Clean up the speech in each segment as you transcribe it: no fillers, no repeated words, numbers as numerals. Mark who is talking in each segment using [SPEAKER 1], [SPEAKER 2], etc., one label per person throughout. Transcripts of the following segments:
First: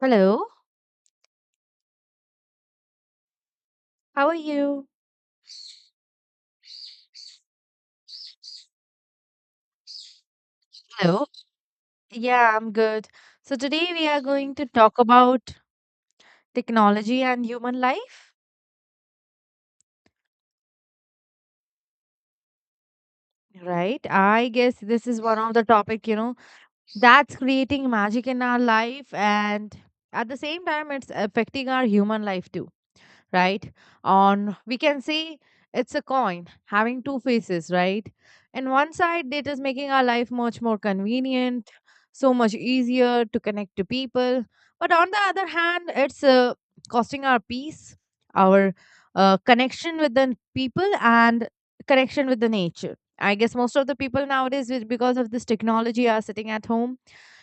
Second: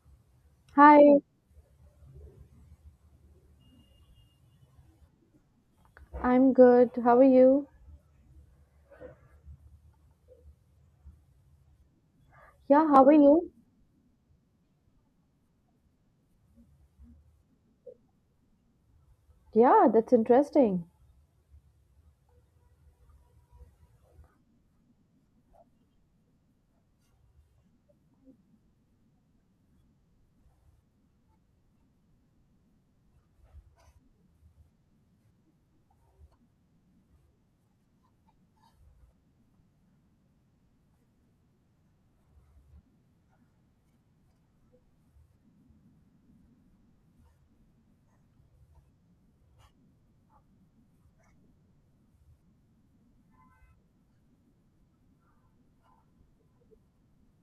[SPEAKER 1] Hello,
[SPEAKER 2] Hi,
[SPEAKER 1] how are you?
[SPEAKER 2] I'm good. How are you?
[SPEAKER 1] Hello. Yeah, I'm
[SPEAKER 2] Yeah, how
[SPEAKER 1] good.
[SPEAKER 2] are you?
[SPEAKER 1] So today we are going to talk about technology and human life,
[SPEAKER 2] Yeah, that's interesting.
[SPEAKER 1] right? I guess this is one of the topic, you know, that's creating magic in our life, and at the same time it's affecting our human life too, right? On we can say it's a coin having two faces, right? In one side it is making our life much more convenient, so much easier to connect to people, but on the other hand, it's costing our peace, our connection with the people, and connection with the nature. I guess most of the people nowadays, because of this technology, are sitting at home,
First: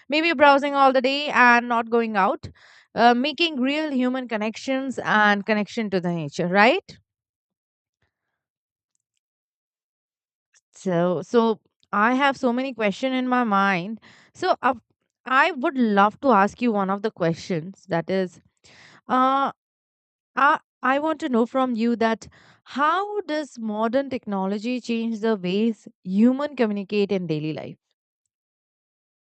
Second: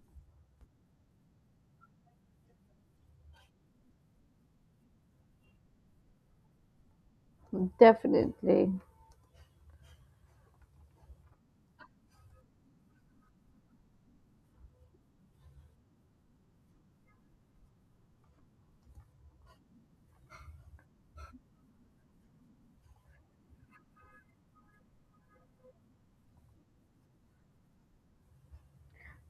[SPEAKER 1] maybe browsing all the day and not going out, making real human connections and connection to the nature, right?
[SPEAKER 2] Definitely.
[SPEAKER 1] So I have so many question in my mind, so I would love to ask you one of the questions that is uh, I want to know from you that how does modern technology change the ways human communicate in daily life?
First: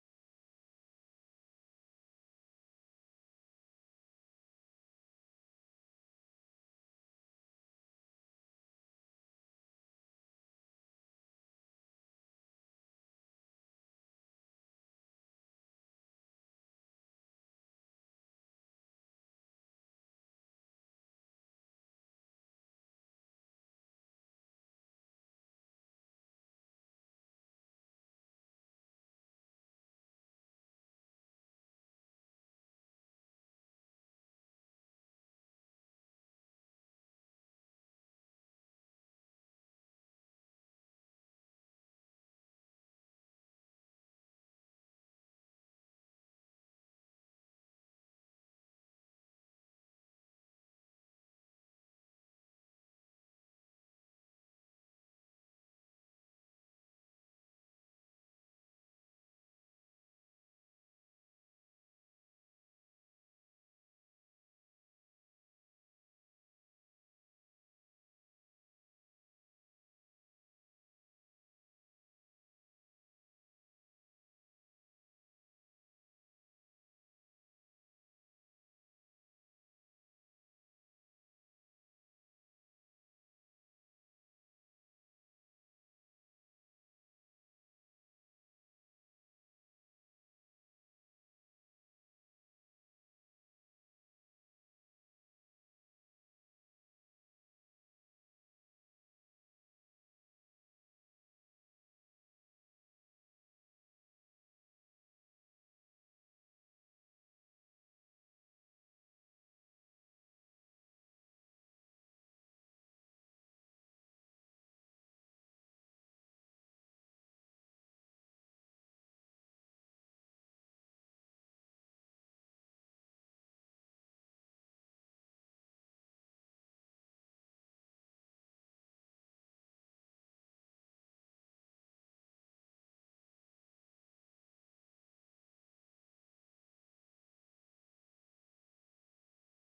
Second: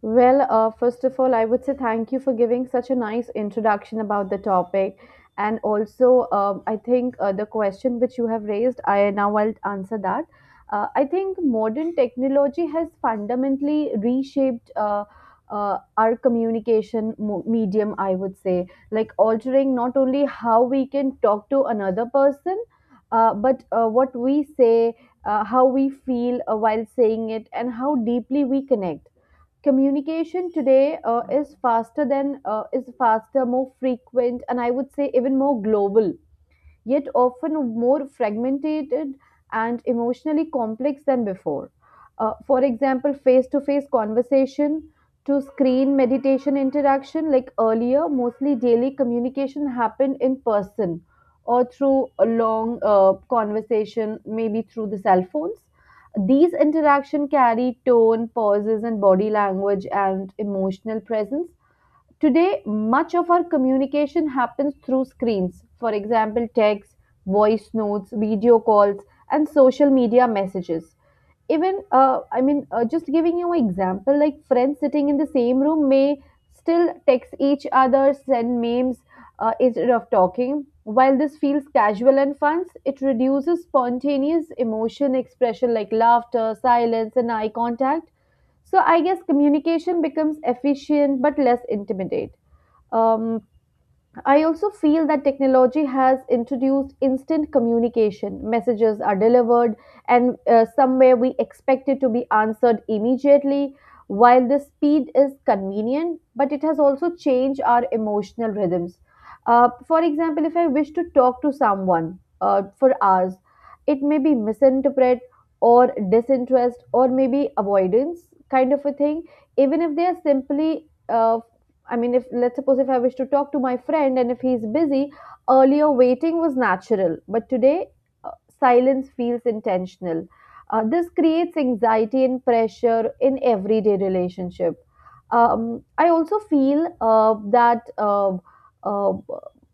[SPEAKER 2] Well, first of all, I would say thank you for giving such a nice introduction about the topic. And also, I think the question which you have raised, I now will answer that. I think modern technology has fundamentally reshaped our medium, I would say, like altering not only how we can talk to another person, but what we say, how we feel while saying it, and how deeply we connect. Communication today is faster than is faster, more frequent, and I would say even more global, yet often more fragmented and emotionally complex than before. For example, face to face conversation to screen meditation interaction, like earlier, mostly daily communication happened in person or through a long conversation, maybe through the cell phones. These interaction carry tone, pauses, and body language and emotional presence. Today, much of our communication happens through screens, for example, texts, voice notes, video calls, and social media messages, even just giving you an example, like friends sitting in the same room may still text each other, send memes instead of talking. While this feels casual and fun, it reduces spontaneous emotion expression like laughter, silence, and eye contact. So I guess communication becomes efficient but less intimidate. um, I also feel that technology has introduced instant communication. Messages are delivered, and somewhere we expect it to be answered immediately. While the speed is convenient, but it has also changed our emotional rhythms. For example, if I wish to talk to someone for hours, it may be misinterpret or disinterest or maybe avoidance kind of a thing, even if they are simply I mean, if let's suppose if I wish to talk to my friend and if he's busy, earlier waiting was natural, but today uh, silence feels intentional. This creates anxiety and pressure in everyday relationship. I also feel that uh,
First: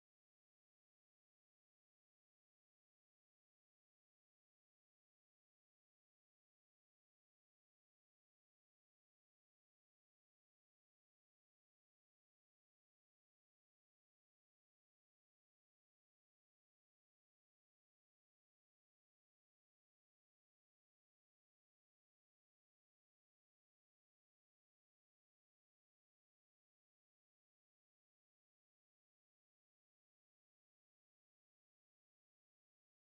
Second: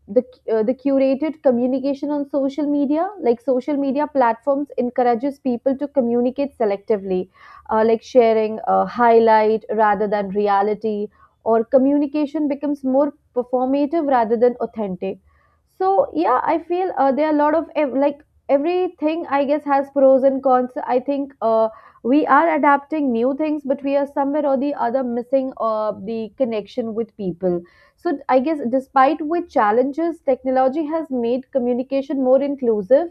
[SPEAKER 2] the the curated communication on social media, like social media platforms, encourages people to communicate selectively, like sharing highlight rather than reality, or communication becomes more performative rather than authentic. So yeah, I feel there are a lot of ev- like everything I guess has pros and cons. I think we are adapting new things, but we are somewhere or the other missing the connection with people. So I guess despite with challenges, technology has made communication more inclusive.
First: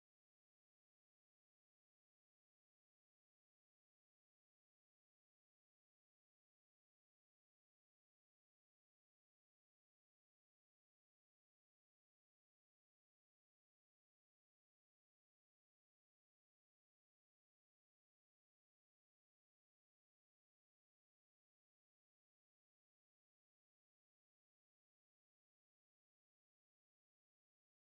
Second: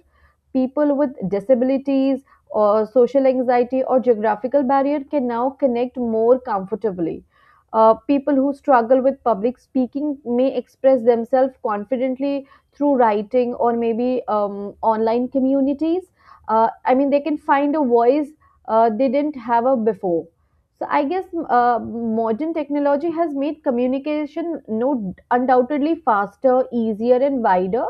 [SPEAKER 2] People with disabilities or social anxiety or geographical barrier can now connect more comfortably. People who struggle with public speaking may express themselves confidently through writing or maybe online communities. I mean, they can find a voice they didn't have a before. So I guess modern technology has made communication no undoubtedly faster, easier, and wider.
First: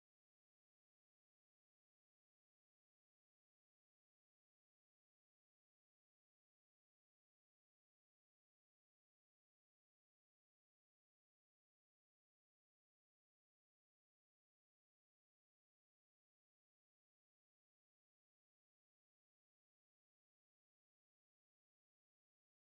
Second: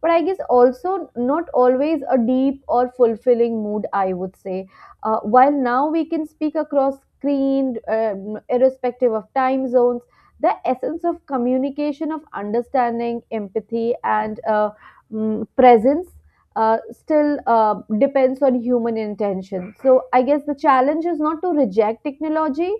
[SPEAKER 2] But I guess also not always a deep or fulfilling mood, I would say. While now we can speak across screen, irrespective of time zones, the essence of communication, of understanding, empathy, and presence still depends on human intention. So I guess the challenge is not to reject technology,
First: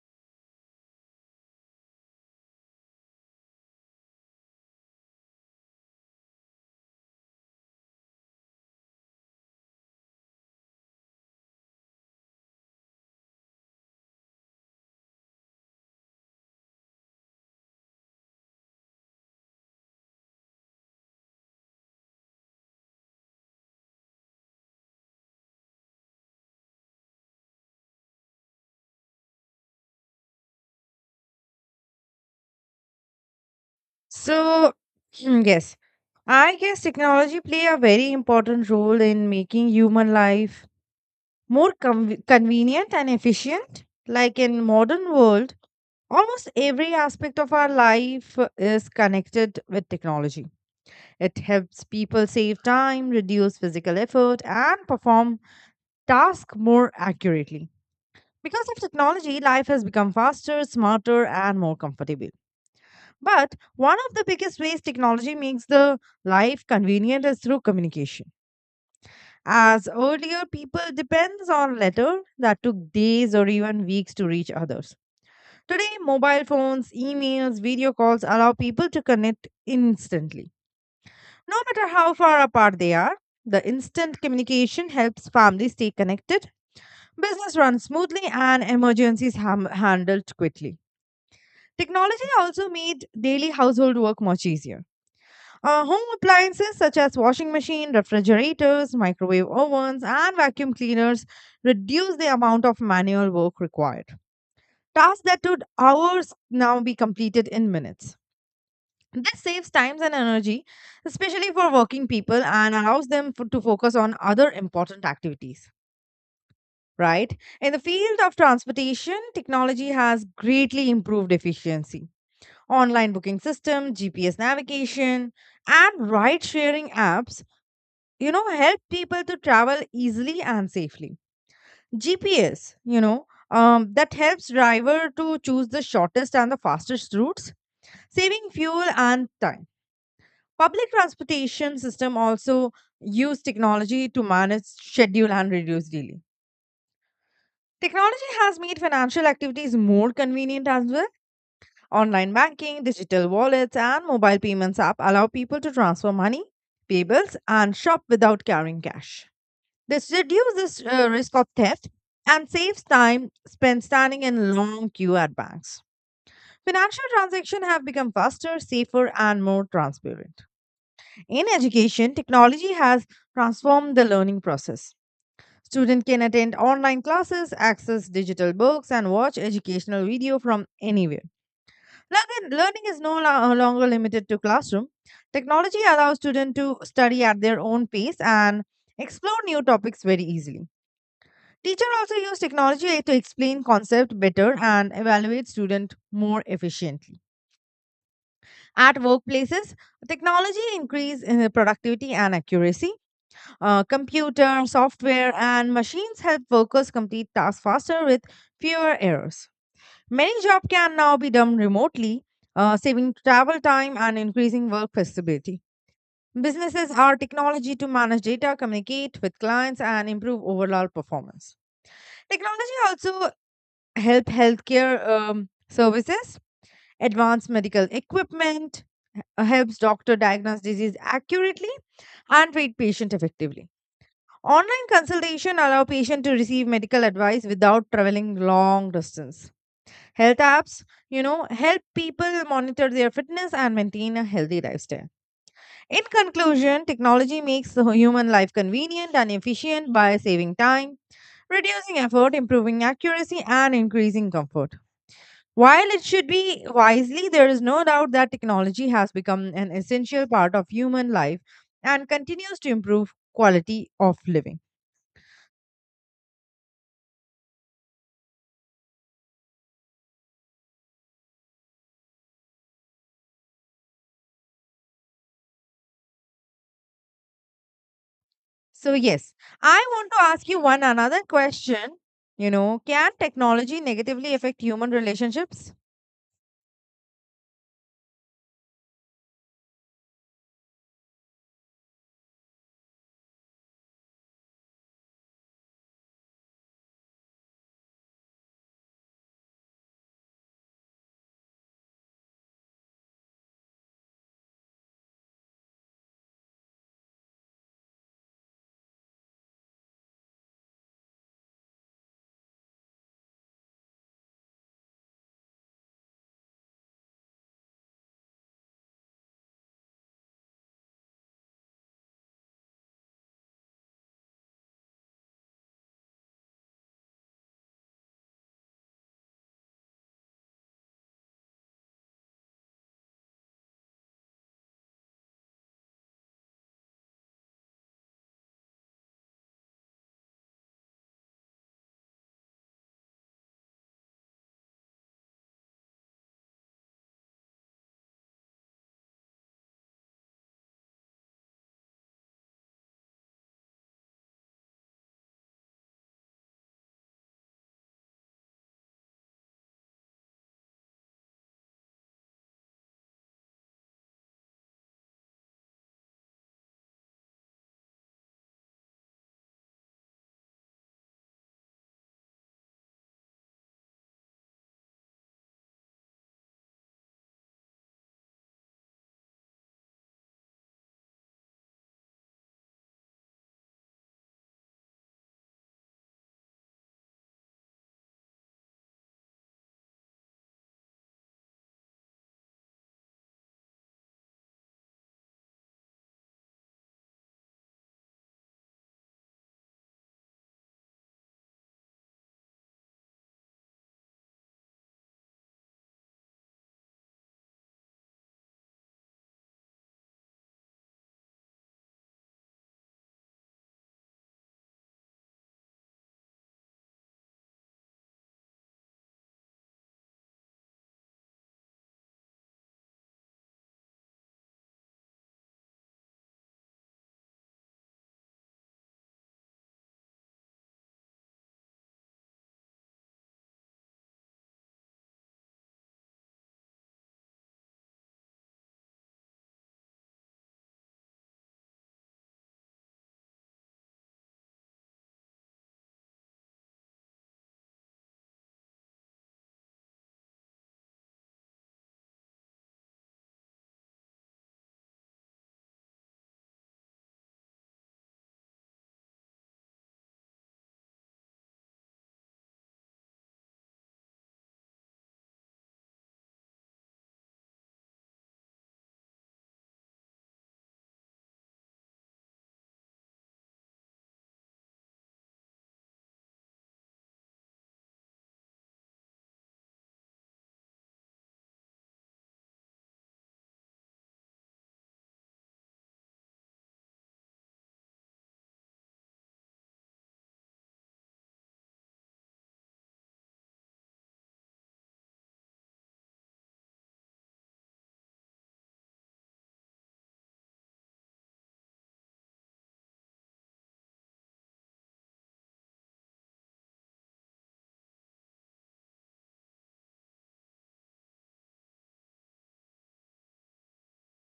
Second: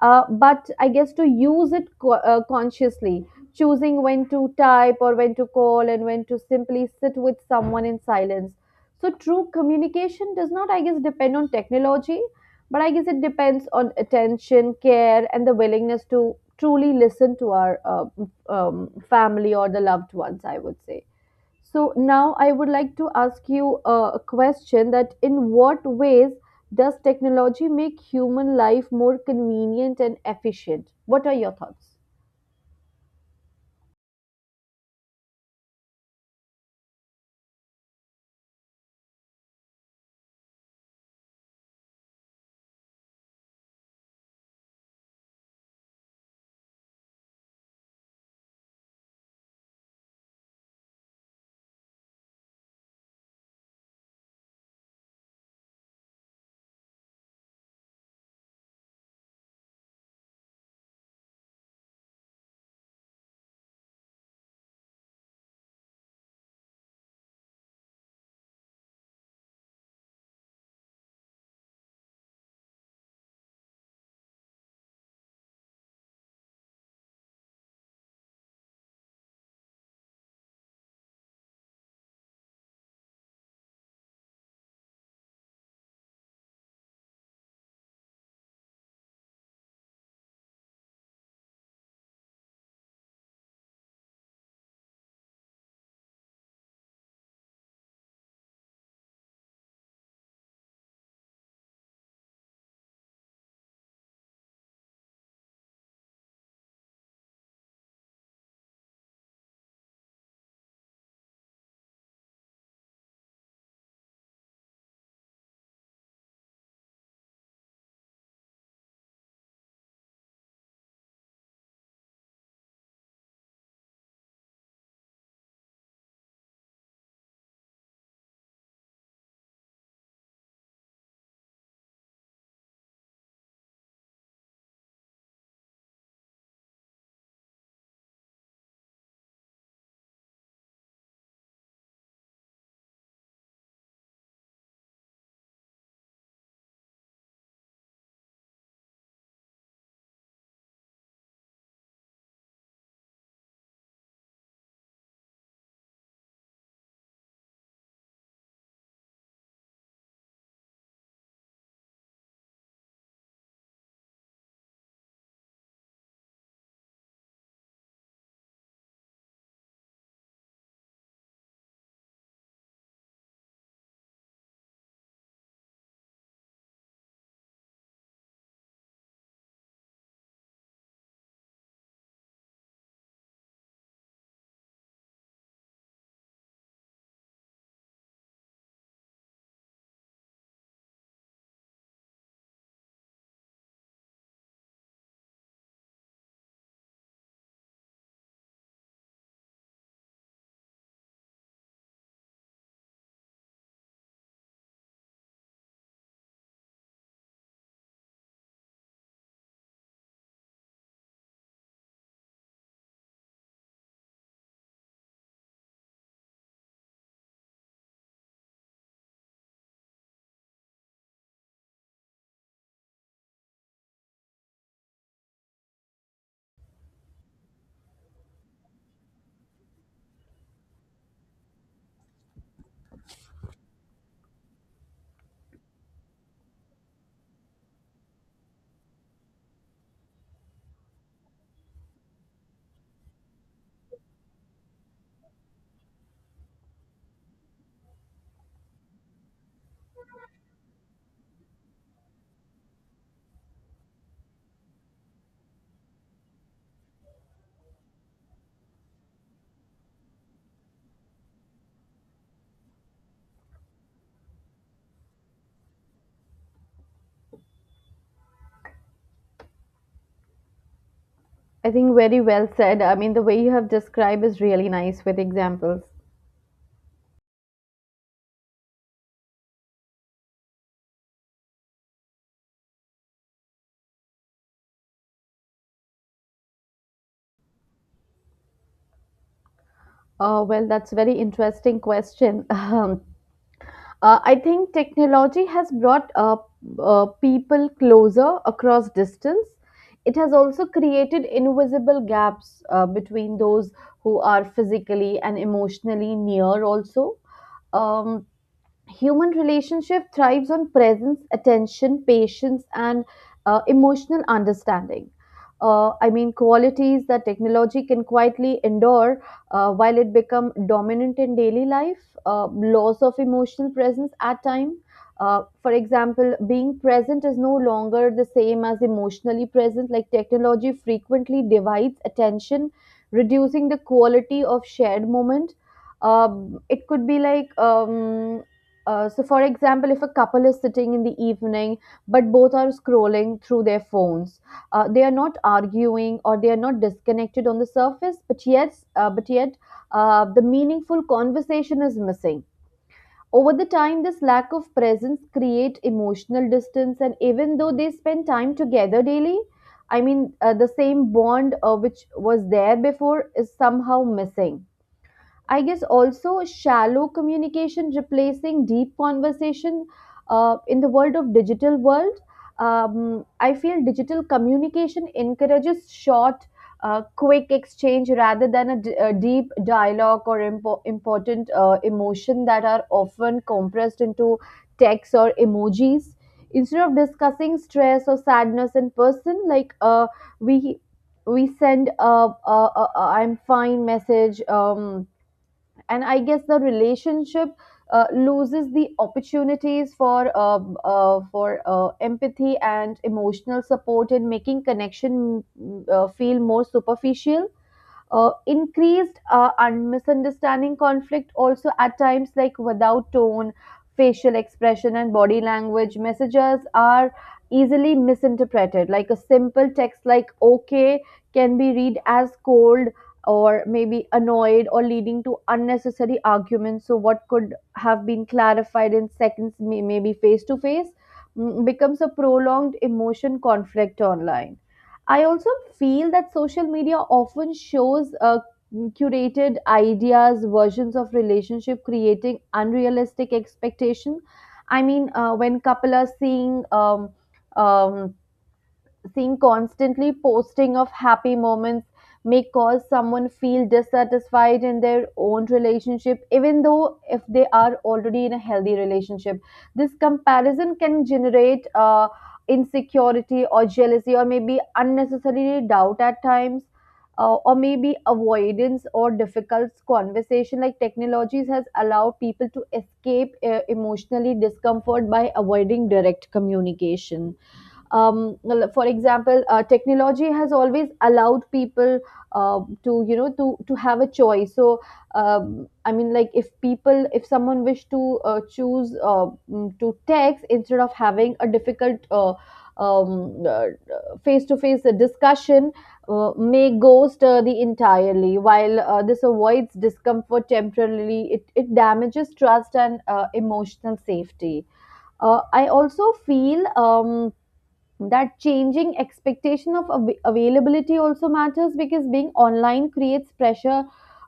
[SPEAKER 2] but I guess to use it consciously, choosing when to type or when to call and when to simply sit with someone in silence. So true communication does not, I guess, depend on technology, but I guess it depends on attention, care, and the willingness to truly listen to our family or the loved ones, I would say. So now I would like to ask you a question: that in what ways does technology make human life more convenient and efficient? What are your thoughts?
[SPEAKER 1] So, yes, I guess technology play a very important role in making human life more convenient and efficient. Like in modern world, almost every aspect of our life is connected with technology. It helps people save time, reduce physical effort, and perform tasks more accurately. Because of technology, life has become faster, smarter, and more comfortable. But one of the biggest ways technology makes the life convenient is through communication. As earlier, people depends on letter that took days or even weeks to reach others. Today, mobile phones, emails, video calls allow people to connect instantly. No matter how far apart they are, the instant communication helps families stay connected, business runs smoothly, and emergencies ham handled quickly. Technology also made daily household work much easier. Home appliances such as washing machine, refrigerators, microwave ovens, and vacuum cleaners reduce the amount of manual work required. Tasks that took hours now be completed in minutes. This saves time and energy, especially for working people, and allows them to focus on other important activities, right? In the field of transportation, technology has greatly improved efficiency. Online booking system, GPS navigation, and ride sharing apps, you know, help people to travel easily and safely. GPS, you know, that helps driver to choose the shortest and the fastest routes, saving fuel and time. Public transportation system also use technology to manage schedule and reduce delay. Technology has made financial activities more convenient as well. Online banking, digital wallets, and mobile payments app allow people to transfer money, pay bills, and shop without carrying cash. This reduces risk of theft and saves time spent standing in long queue at banks. Financial transactions have become faster, safer, and more transparent. In education, technology has transformed the learning process. Students can attend online classes, access digital books, and watch educational video from anywhere. Learning is no longer limited to classroom. Technology allows students to study at their own pace and explore new topics very easily. Teacher also use technology to explain concept better and evaluate student more efficiently. At workplaces, technology increase in the productivity and accuracy. Computer, software, and machines help workers complete tasks faster with fewer errors. Many jobs can now be done remotely, saving travel time and increasing work flexibility. Businesses are technology to manage data, communicate with clients, and improve overall performance. Technology also help healthcare services, advanced medical equipment, helps doctor diagnose disease accurately and treat patient effectively. Online consultation allow patient to receive medical advice without traveling long distance. Health apps, you know, help people monitor their fitness and maintain a healthy lifestyle. In conclusion, technology makes the human life convenient and efficient by saving time, reducing effort, improving accuracy, and increasing comfort. While it should be wisely, there is no doubt that technology has become an essential part of human life and continues to improve quality of living.
[SPEAKER 2] I think very well said. I mean, the way you have described is really nice with examples.
[SPEAKER 1] So, yes, I want to ask you one another question. You know, can technology negatively affect human relationships?
[SPEAKER 2] Well, that's a very interesting question. Um, I think technology has brought people closer across distance. It has also created invisible gaps between those who are physically and emotionally near, also. Um, Human relationship thrives on presence, attention, patience, and emotional understanding, I mean qualities that technology can quietly endure while it become dominant in daily life. Loss of emotional presence at time, for example, being present is no longer the same as emotionally present, like technology frequently divides attention, reducing the quality of shared moment. It could be like So, for example, if a couple is sitting in the evening, but both are scrolling through their phones, they are not arguing or they are not disconnected on the surface, but yes, but yet the meaningful conversation is missing. Over the time, this lack of presence create emotional distance, and even though they spend time together daily, I mean, the same bond which was there before is somehow missing. I guess also shallow communication replacing deep conversation in the world of digital world. I feel digital communication encourages short, quick exchange rather than a deep dialogue, or important emotion that are often compressed into text or emojis. Instead of discussing stress or sadness in person, like we we send a I'm fine message. And I guess the relationship loses the opportunities for empathy and emotional support, in making connection feel more superficial. Increased misunderstanding conflict also at times, like without tone, facial expression, and body language, messages are easily misinterpreted. Like a simple text like okay can be read as cold or maybe annoyed, or leading to unnecessary arguments. So what could have been clarified in seconds maybe face to face becomes a prolonged emotion conflict online. I also feel that social media often shows curated ideas, versions of relationship, creating unrealistic expectation. I mean, when couple are seeing um, seeing constantly posting of happy moments may cause someone feel dissatisfied in their own relationship, even though if they are already in a healthy relationship. This comparison can generate insecurity or jealousy or maybe unnecessary doubt at times, or maybe avoidance or difficult conversation. Like technologies has allowed people to escape emotionally discomfort by avoiding direct communication. um, for example, technology has always allowed people to you know to have a choice. So I mean, like if people, if someone wish to choose to text instead of having a difficult um, uh, face-to-face discussion, may ghost the entirely. While this avoids discomfort temporarily, it damages trust and emotional safety. I also feel that changing expectation of availability also matters, because being online creates pressure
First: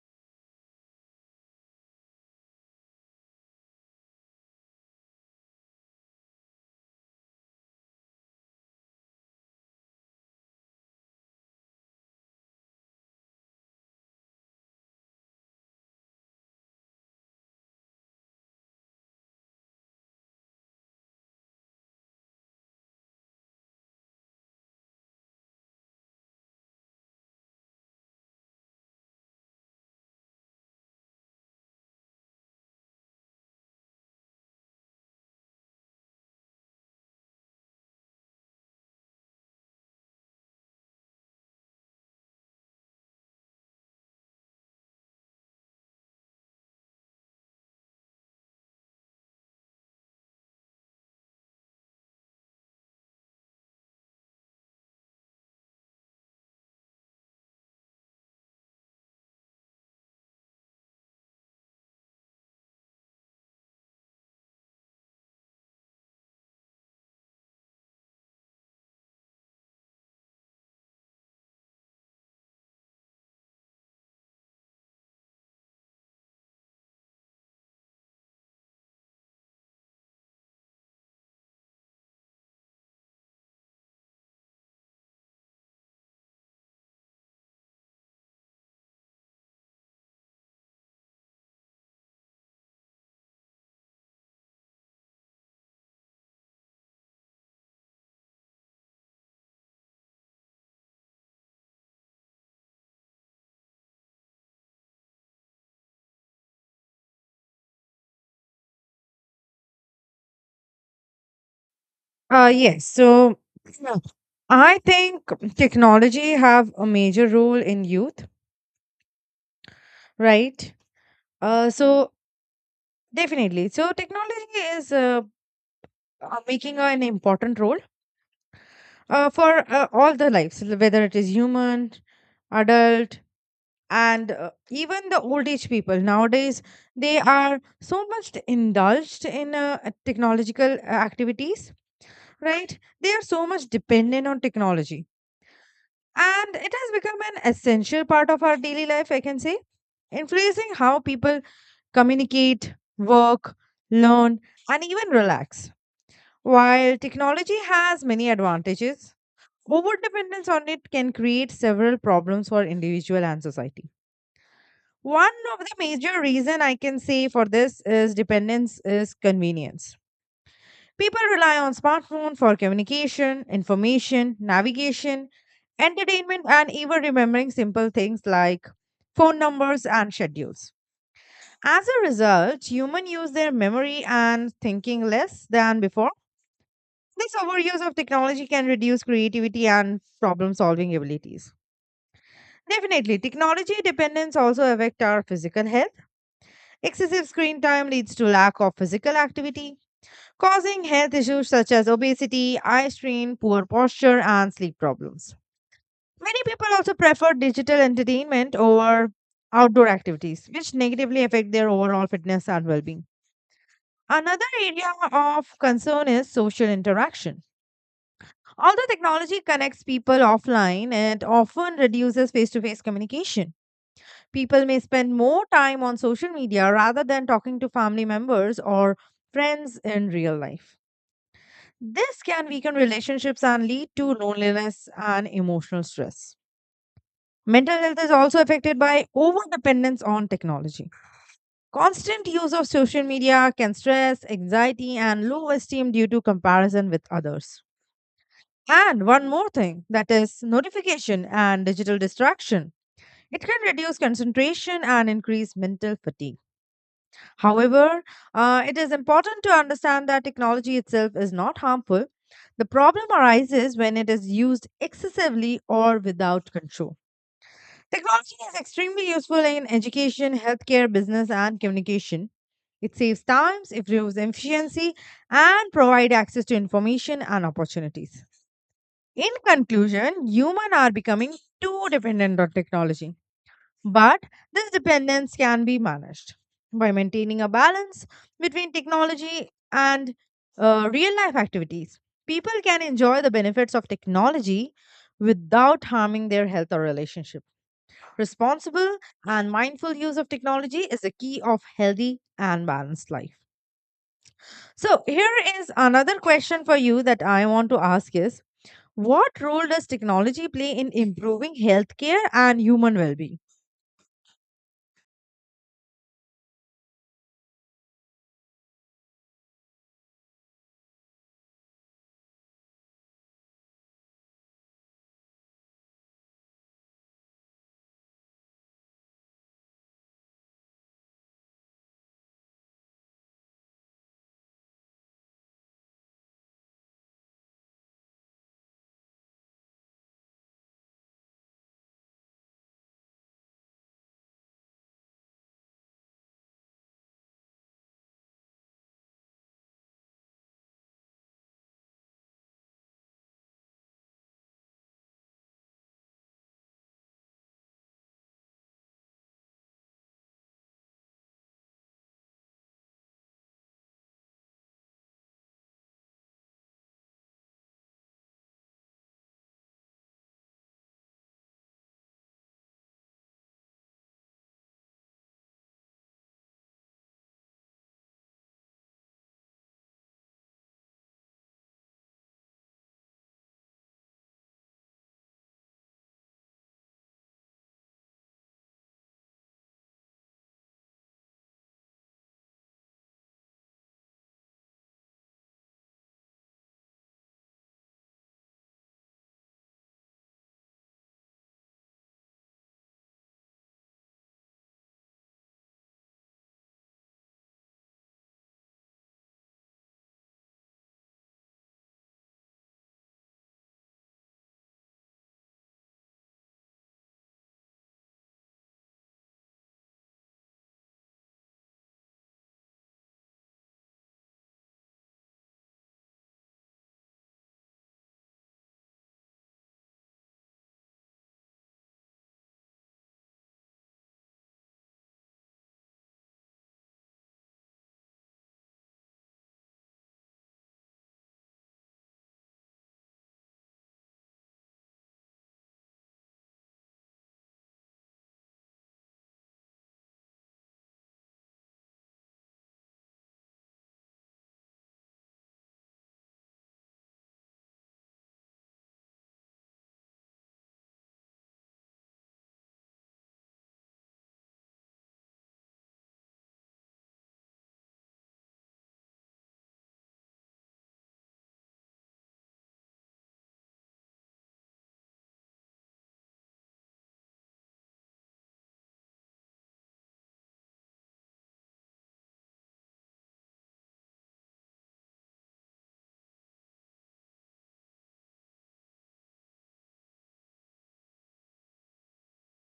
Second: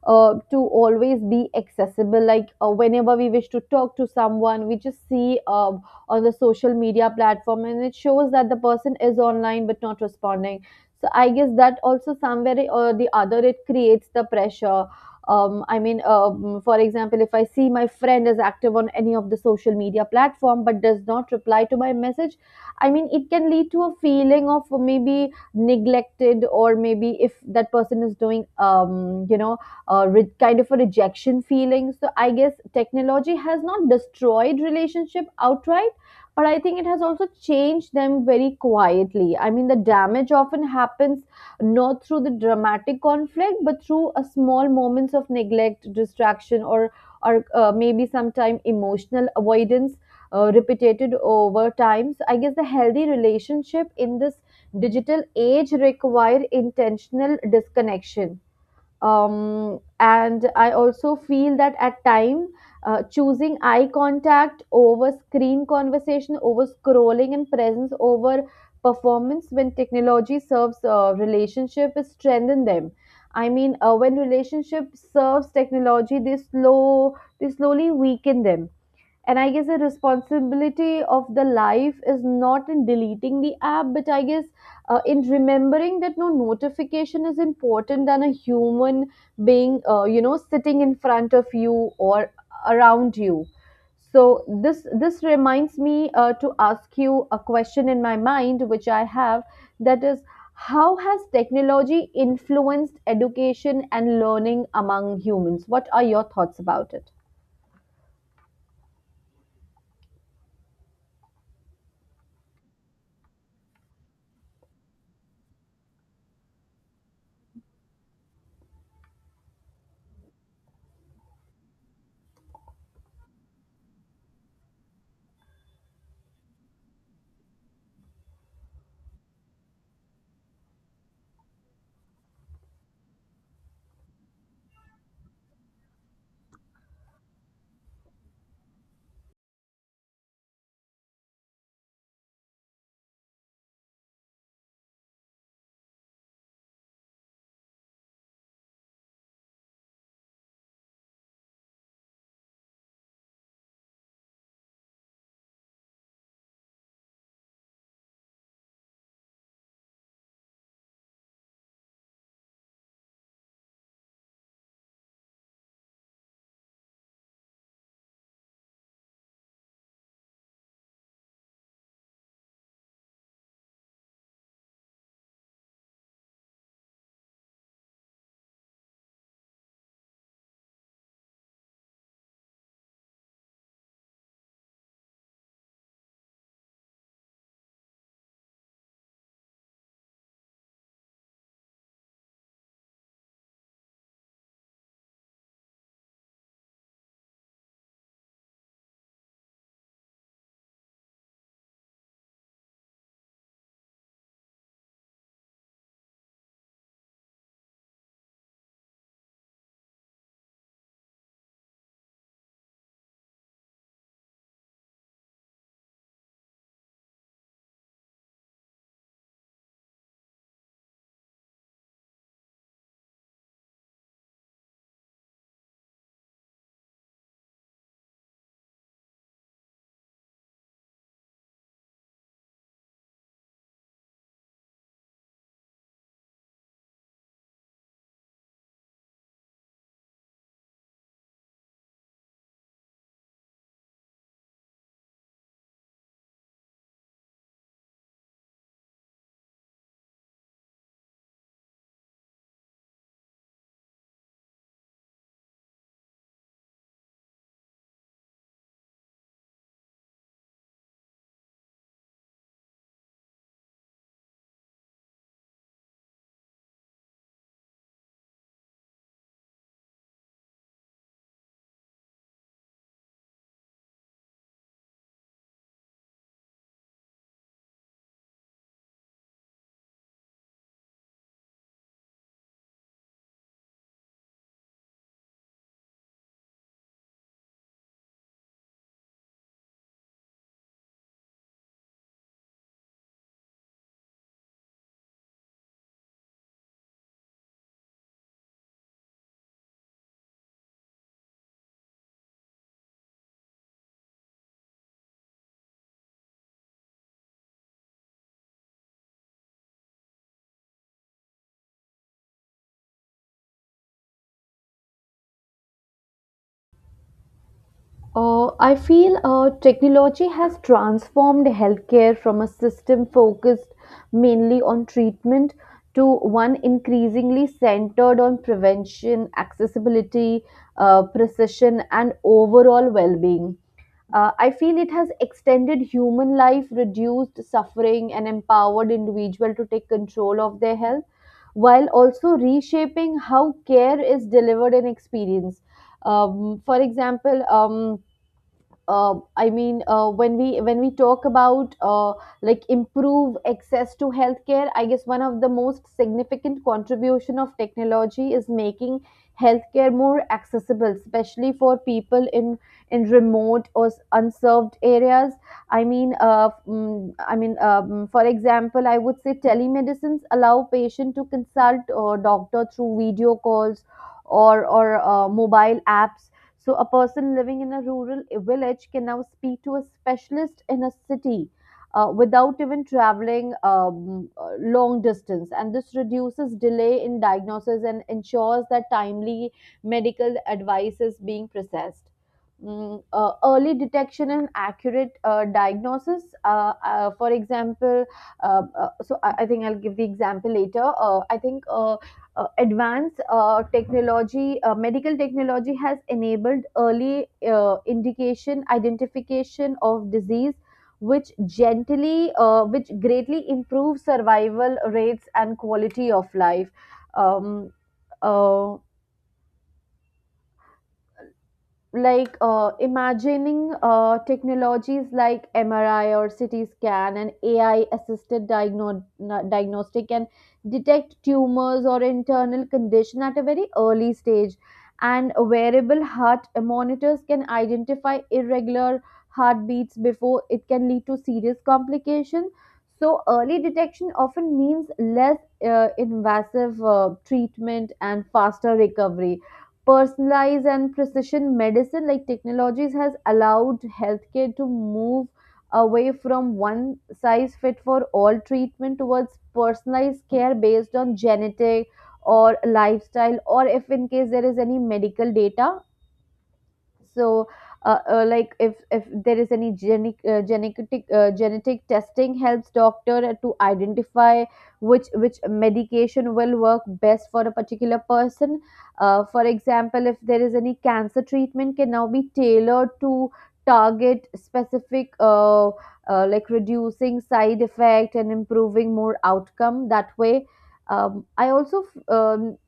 [SPEAKER 2] to always be accessible. Like whenever we wish to talk to someone, we just see on the social media platform and it shows that the person is online but not responding. So I guess that also somewhere or the other it creates the pressure. I mean, for example, if I see my friend is active on any of the social media platform but does not reply to my message, I mean, it can lead to a feeling of maybe neglected, or maybe if that person is doing, you know, kind of a rejection feeling. So I guess technology has not destroyed relationship outright, but I think it has also changed them very quietly. I mean, the damage often happens not through the dramatic conflict, but through a small moments of neglect, distraction, or maybe sometime emotional avoidance repeated over times. I guess the healthy relationship in this digital age require intentional disconnection. And I also feel that at time, choosing eye contact over screen, conversation over scrolling, and presence over performance, when technology serves relationship is strengthen them. I mean, when relationship serves technology, they slowly weaken them. And I guess the responsibility of the life is not in deleting the app, but I guess in remembering that no notification is important than a human being, you know, sitting in front of you or around you. So this reminds me to ask you a question in my mind which I have, that is: how has technology influenced education and learning among humans? What are your thoughts about it?
[SPEAKER 1] Yes. So, I think technology have a major role in youth, right? So definitely. So technology is making an important role for all the lives, whether it is human, adult, and even the old age people. Nowadays, they are so much indulged in technological activities, right? They are so much dependent on technology. And it has become an essential part of our daily life, I can say, influencing how people communicate, work, learn, and even relax. While technology has many advantages, overdependence on it can create several problems for individual and society. One of the major reason I can say for this is dependence is convenience. People rely on smartphone for communication, information, navigation, entertainment, and even remembering simple things like phone numbers and schedules. As a result, humans use their memory and thinking less than before. This overuse of technology can reduce creativity and problem solving abilities. Definitely, technology dependence also affect our physical health. Excessive screen time leads to lack of physical activity, causing health issues such as obesity, eye strain, poor posture, and sleep problems. Many people also prefer digital entertainment over outdoor activities, which negatively affect their overall fitness and well-being. Another area of concern is social interaction. Although technology connects people offline, it often reduces face-to-face communication. People may spend more time on social media rather than talking to family members or friends in real life. This can weaken relationships and lead to loneliness and emotional stress. Mental health is also affected by overdependence on technology. Constant use of social media can stress, anxiety, and low esteem due to comparison with others. And one more thing that is notification and digital distraction. It can reduce concentration and increase mental fatigue. However, it is important to understand that technology itself is not harmful. The problem arises when it is used excessively or without control. Technology is extremely useful in education, healthcare, business, and communication. It saves time, improves efficiency, and provides access to information and opportunities. In conclusion, humans are becoming too dependent on technology. But this dependence can be managed by maintaining a balance between technology and real life activities. People can enjoy the benefits of technology without harming their health or relationship. Responsible and mindful use of technology is the key of healthy and balanced life. So, here is another question for you that I want to ask is what role does technology play in improving healthcare and human well-being?
[SPEAKER 2] I feel technology has transformed healthcare from a system focused mainly on treatment to one increasingly centered on prevention, accessibility, precision, and overall well being. I feel it has extended human life, reduced suffering, and empowered individuals to take control of their health, while also reshaping how care is delivered and experienced. For example, when we talk about like improve access to healthcare, I guess one of the most significant contribution of technology is making healthcare more accessible, especially for people in remote or unserved areas. For example, I would say telemedicines allow patient to consult a doctor through video calls or mobile apps, so a person living in a rural village can now speak to a specialist in a city without even traveling long distance, and this reduces delay in diagnosis and ensures that timely medical advice is being processed. Early detection and accurate diagnosis. For example, so I think I'll give the example later. I think advanced technology, medical technology has enabled early identification of disease, which which greatly improves survival rates and quality of life. Um, uh, like imagining technologies like MRI or CT scan and AI assisted diagnostic can detect tumors or internal condition at a very early stage, and wearable heart monitors can identify irregular heartbeats before it can lead to serious complications. So early detection often means less invasive treatment and faster recovery. Personalized and precision medicine, like technologies, has allowed healthcare to move away from one size fit for all treatment towards personalized care based on genetic or lifestyle, or if in case there is any medical data. So like if there is any genetic genetic testing helps doctor to identify which medication will work best for a particular person. For example, if there is any cancer treatment can now be tailored to target specific like reducing side effect and improving more outcome that way. I also um,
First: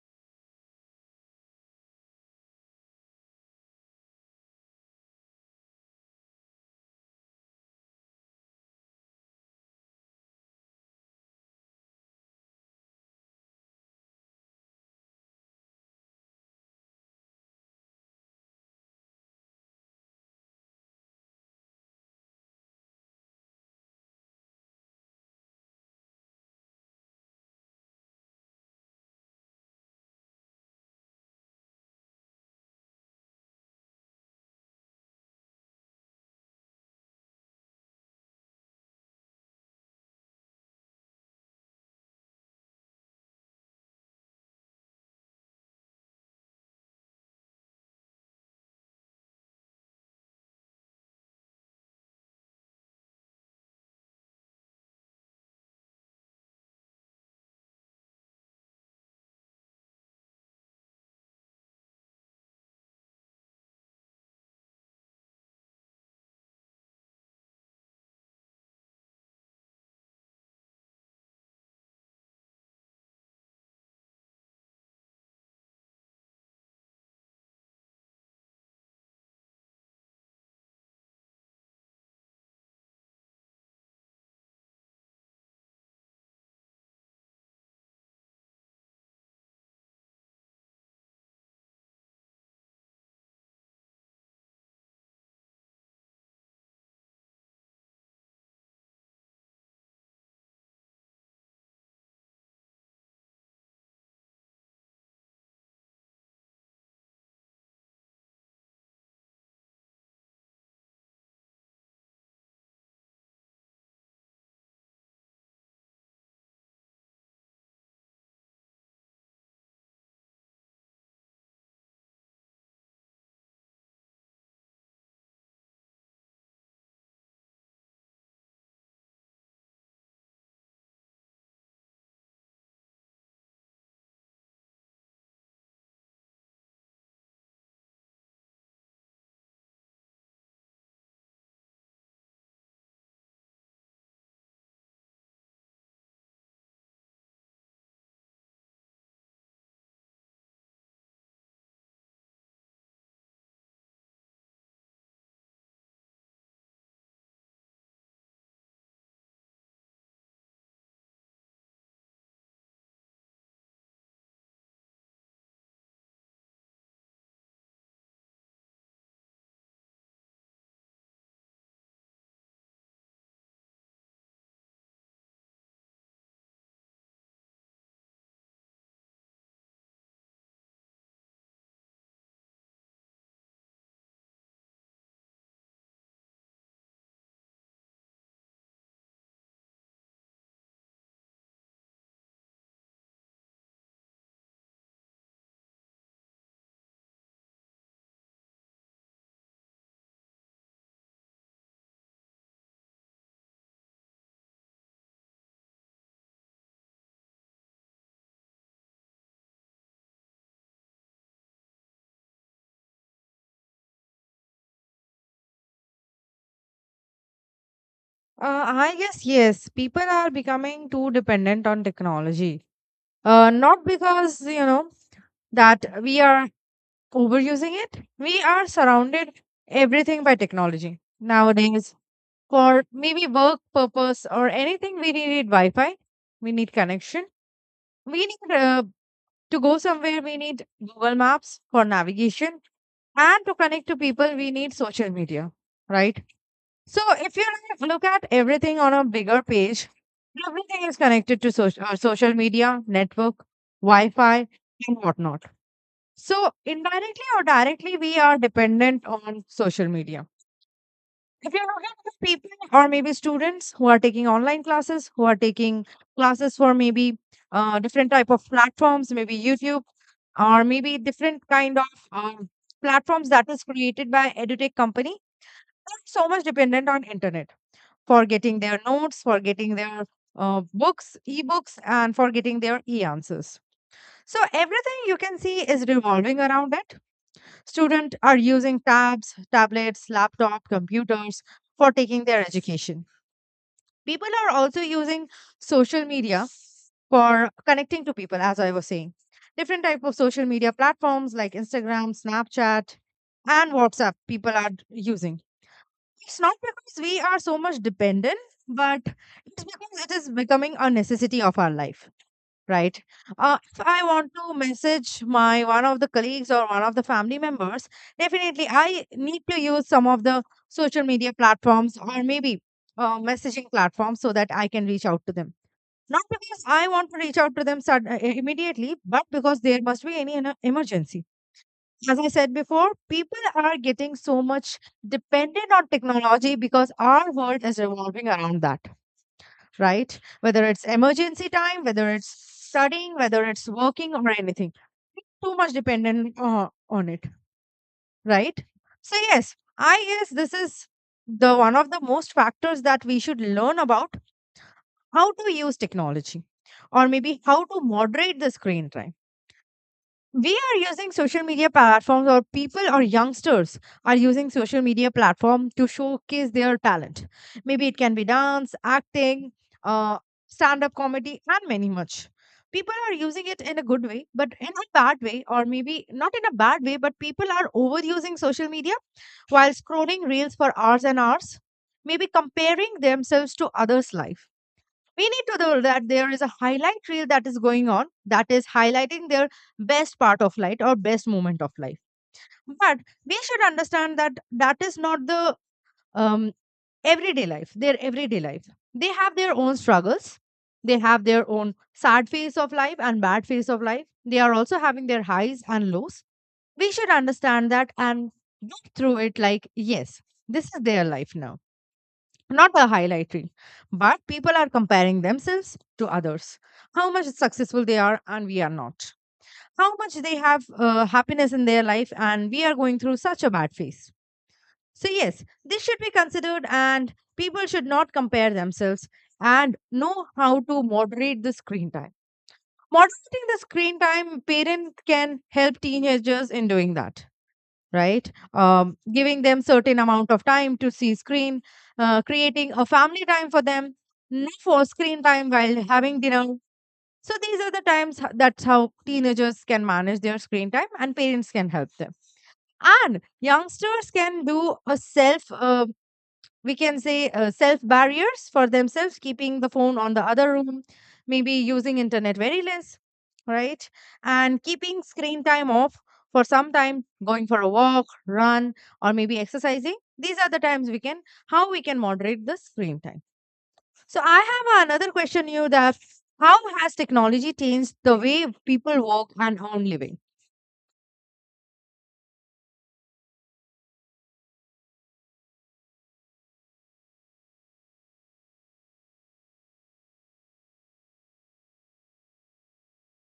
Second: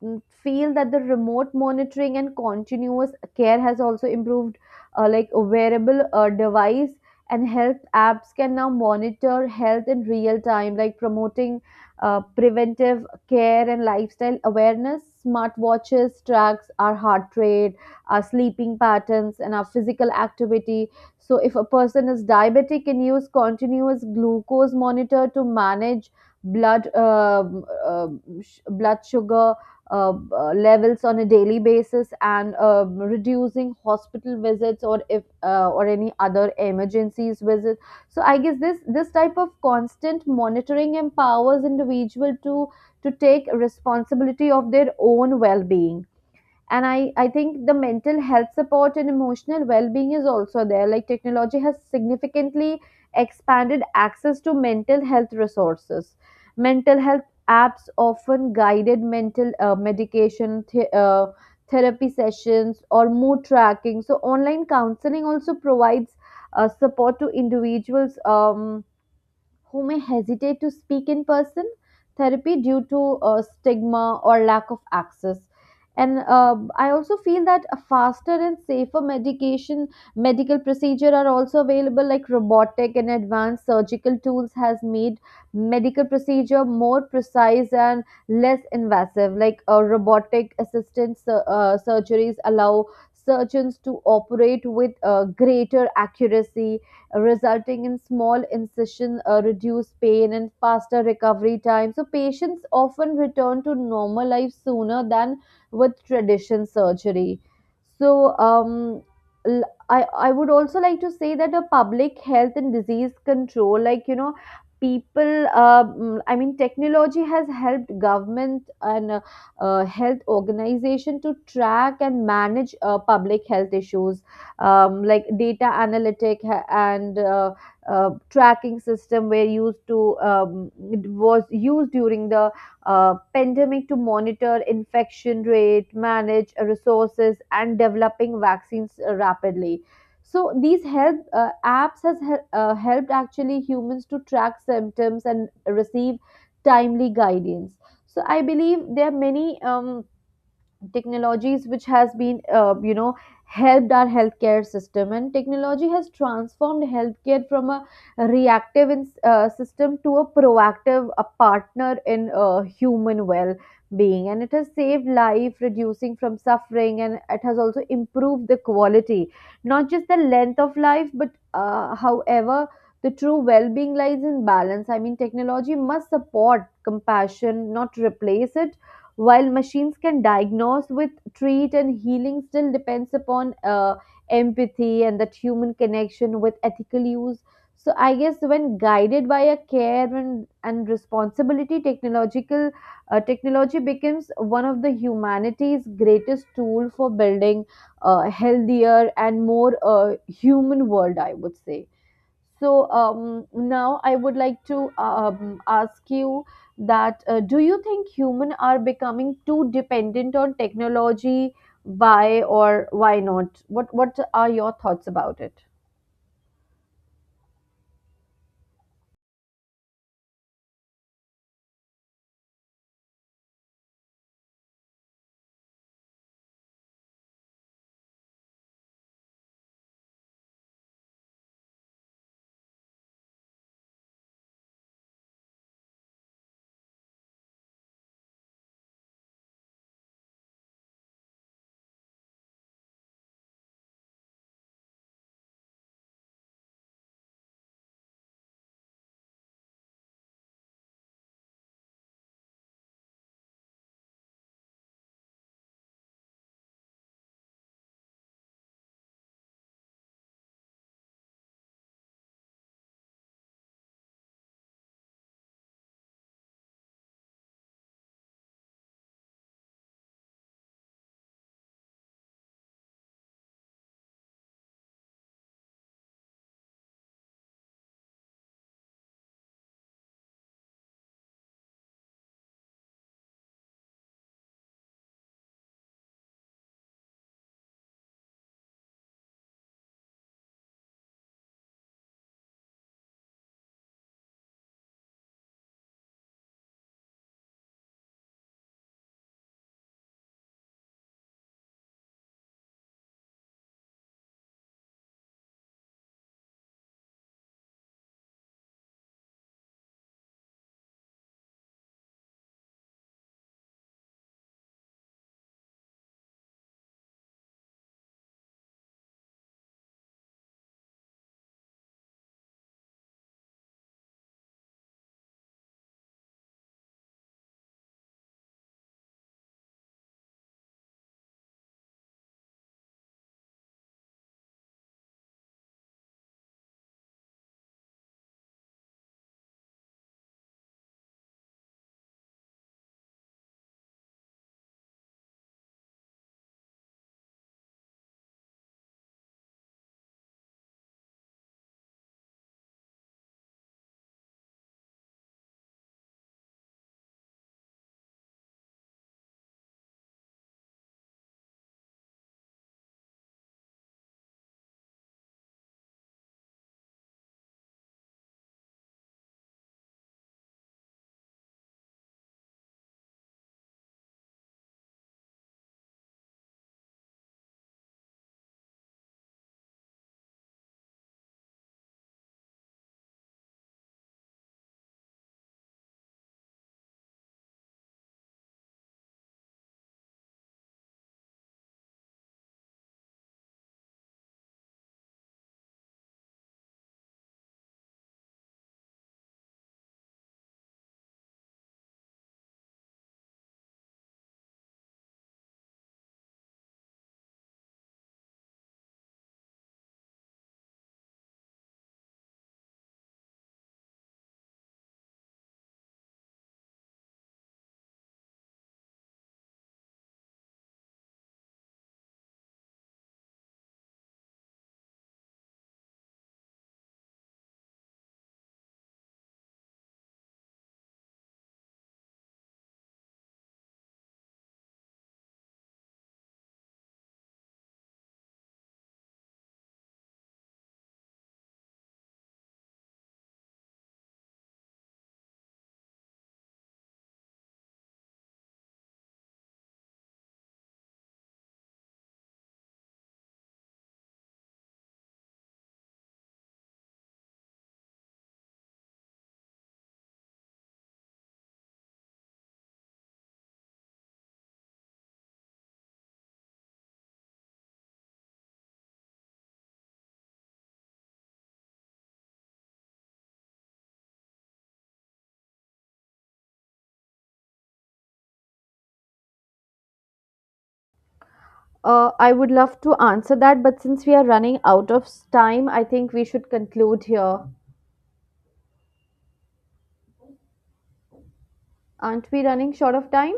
[SPEAKER 2] feel that the remote monitoring and continuous care has also improved. Like a wearable device and health apps can now monitor health in real time, like promoting preventive care and lifestyle awareness. Smartwatches tracks our heart rate, our sleeping patterns, and our physical activity. So, if a person is diabetic, can use continuous glucose monitor to manage blood um, uh, blood sugar levels on a daily basis and reducing hospital visits or if or any other emergencies visits. So I guess this type of constant monitoring empowers individual to take responsibility of their own well-being. And I think the mental health support and emotional well-being is also there. Like technology has significantly expanded access to mental health resources. Mental health apps often guided mental medication therapy sessions or mood tracking. So online counseling also provides support to individuals who may hesitate to speak in person therapy due to stigma or lack of access. And I also feel that a faster and safer medication medical procedure are also available. Like robotic and advanced surgical tools has made medical procedure more precise and less invasive. Like robotic assisted surgeries allow surgeons to operate with greater accuracy, resulting in small incision, reduced pain, and faster recovery time. So, patients often return to normal life sooner than with traditional surgery. So, um, l- I would also like to say that a public health and disease control, like, you know, people, I mean, technology has helped government and health organization to track and manage public health issues. Like data analytic ha- and tracking system were used to it was used during the pandemic to monitor infection rate, manage resources, and developing vaccines rapidly. So these help apps has helped actually humans to track symptoms and receive timely guidance. So I believe there are many. Technologies which has been you know helped our healthcare system, and technology has transformed healthcare from a reactive system to a proactive a partner in human well being, and it has saved life reducing from suffering, and it has also improved the quality, not just the length of life. But however, the true well being lies in balance. I mean, technology must support compassion, not replace it. While machines can diagnose with treat, and healing still depends upon empathy and that human connection with ethical use. So I guess when guided by a care and responsibility, technological technology becomes one of the humanity's greatest tool for building a healthier and more human world, I would say. So now I would like to ask you that do you think humans are becoming too dependent on technology? Why or why not? What are your thoughts about it?
[SPEAKER 1] I guess yes. People are becoming too dependent on technology. Not because, you know, that we are overusing it. We are surrounded everything by technology nowadays. For maybe work purpose or anything, we need Wi-Fi. We need connection. We need to go somewhere. We need Google Maps for navigation, and to connect to people, we need social media, right? So if you like look at everything on a bigger page, everything is connected to social media, network, Wi-Fi, and whatnot. So indirectly or directly, we are dependent on social media. If you look at the people or maybe students who are taking online classes, who are taking classes for maybe different type of platforms, maybe YouTube or maybe different kind of um, platforms that is created by edutech company, they're so much dependent on internet for getting their notes, for getting their books, ebooks, and for getting their e answers. So, everything you can see is revolving around it. Students are using tabs, tablets, laptop, computers for taking their education. People are also using social media for connecting to people, as I was saying. Different type of social media platforms like Instagram, Snapchat, and WhatsApp people are using. It's not because we are so much dependent, but it's because it is becoming a necessity of our life, right? If I want to message my one of the colleagues or one of the family members, definitely I need to use some of the social media platforms or maybe messaging platforms so that I can reach out to them. Not because I want to reach out to them immediately, but because there must be any emergency. As I said before, people are getting so much dependent on technology because our world is revolving around that, right? Whether it's emergency time, whether it's studying, whether it's working or anything, too much dependent on it, right? So yes, I guess this is the one of the most factors that we should learn about how to use technology, or maybe how to moderate the screen time. We are using social media platforms, or people or youngsters are using social media platform to showcase their talent. Maybe it can be dance, acting, uh, stand up comedy, and many much people are using it in a good way. But in a bad way, or maybe not in a bad way, but people are overusing social media while scrolling reels for hours and hours, maybe comparing themselves to others life. We need to know that there is a highlight reel that is going on that is highlighting their best part of life or best moment of life. But we should understand that that is not the um, everyday life, their everyday life. They have their own struggles, they have their own sad phase of life and bad phase of life. They are also having their highs and lows. We should understand that and get through it. Like, yes, this is their life now, not a highlight reel, but people are comparing themselves to others, how much successful they are and we are not, how much they have happiness in their life and we are going through such a bad phase. So, yes, this should be considered, and people should not compare themselves and know how to moderate the screen time. Moderating the screen time, parent can help teenagers in doing that, right? Um, giving them certain amount of time to see screen, creating a family time for them, no for screen time while having dinner. So these are the times that's how teenagers can manage their screen time and parents can help them. And youngsters can do a self we can say self barriers for themselves, keeping the phone on the other room, maybe using internet very less, right? And keeping screen time off for some time, going for a walk, run, or maybe exercising. These are the times we can, how we can moderate the screen time. So I have another question you that how has technology changed the way people work and earn living?
[SPEAKER 2] I would love to answer that, but since we are running out of time, I think we should conclude here. Aren't we running short of time?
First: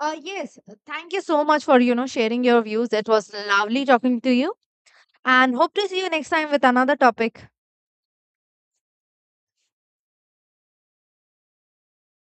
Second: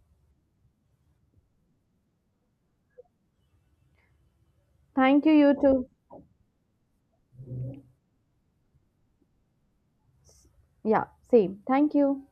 [SPEAKER 1] Uh, yes, thank you so much for, you know, sharing your views. It was lovely talking to you,
[SPEAKER 2] Thank you, you
[SPEAKER 1] and hope
[SPEAKER 2] too.
[SPEAKER 1] to see you next time with another topic.
[SPEAKER 2] Yeah, same. Thank you.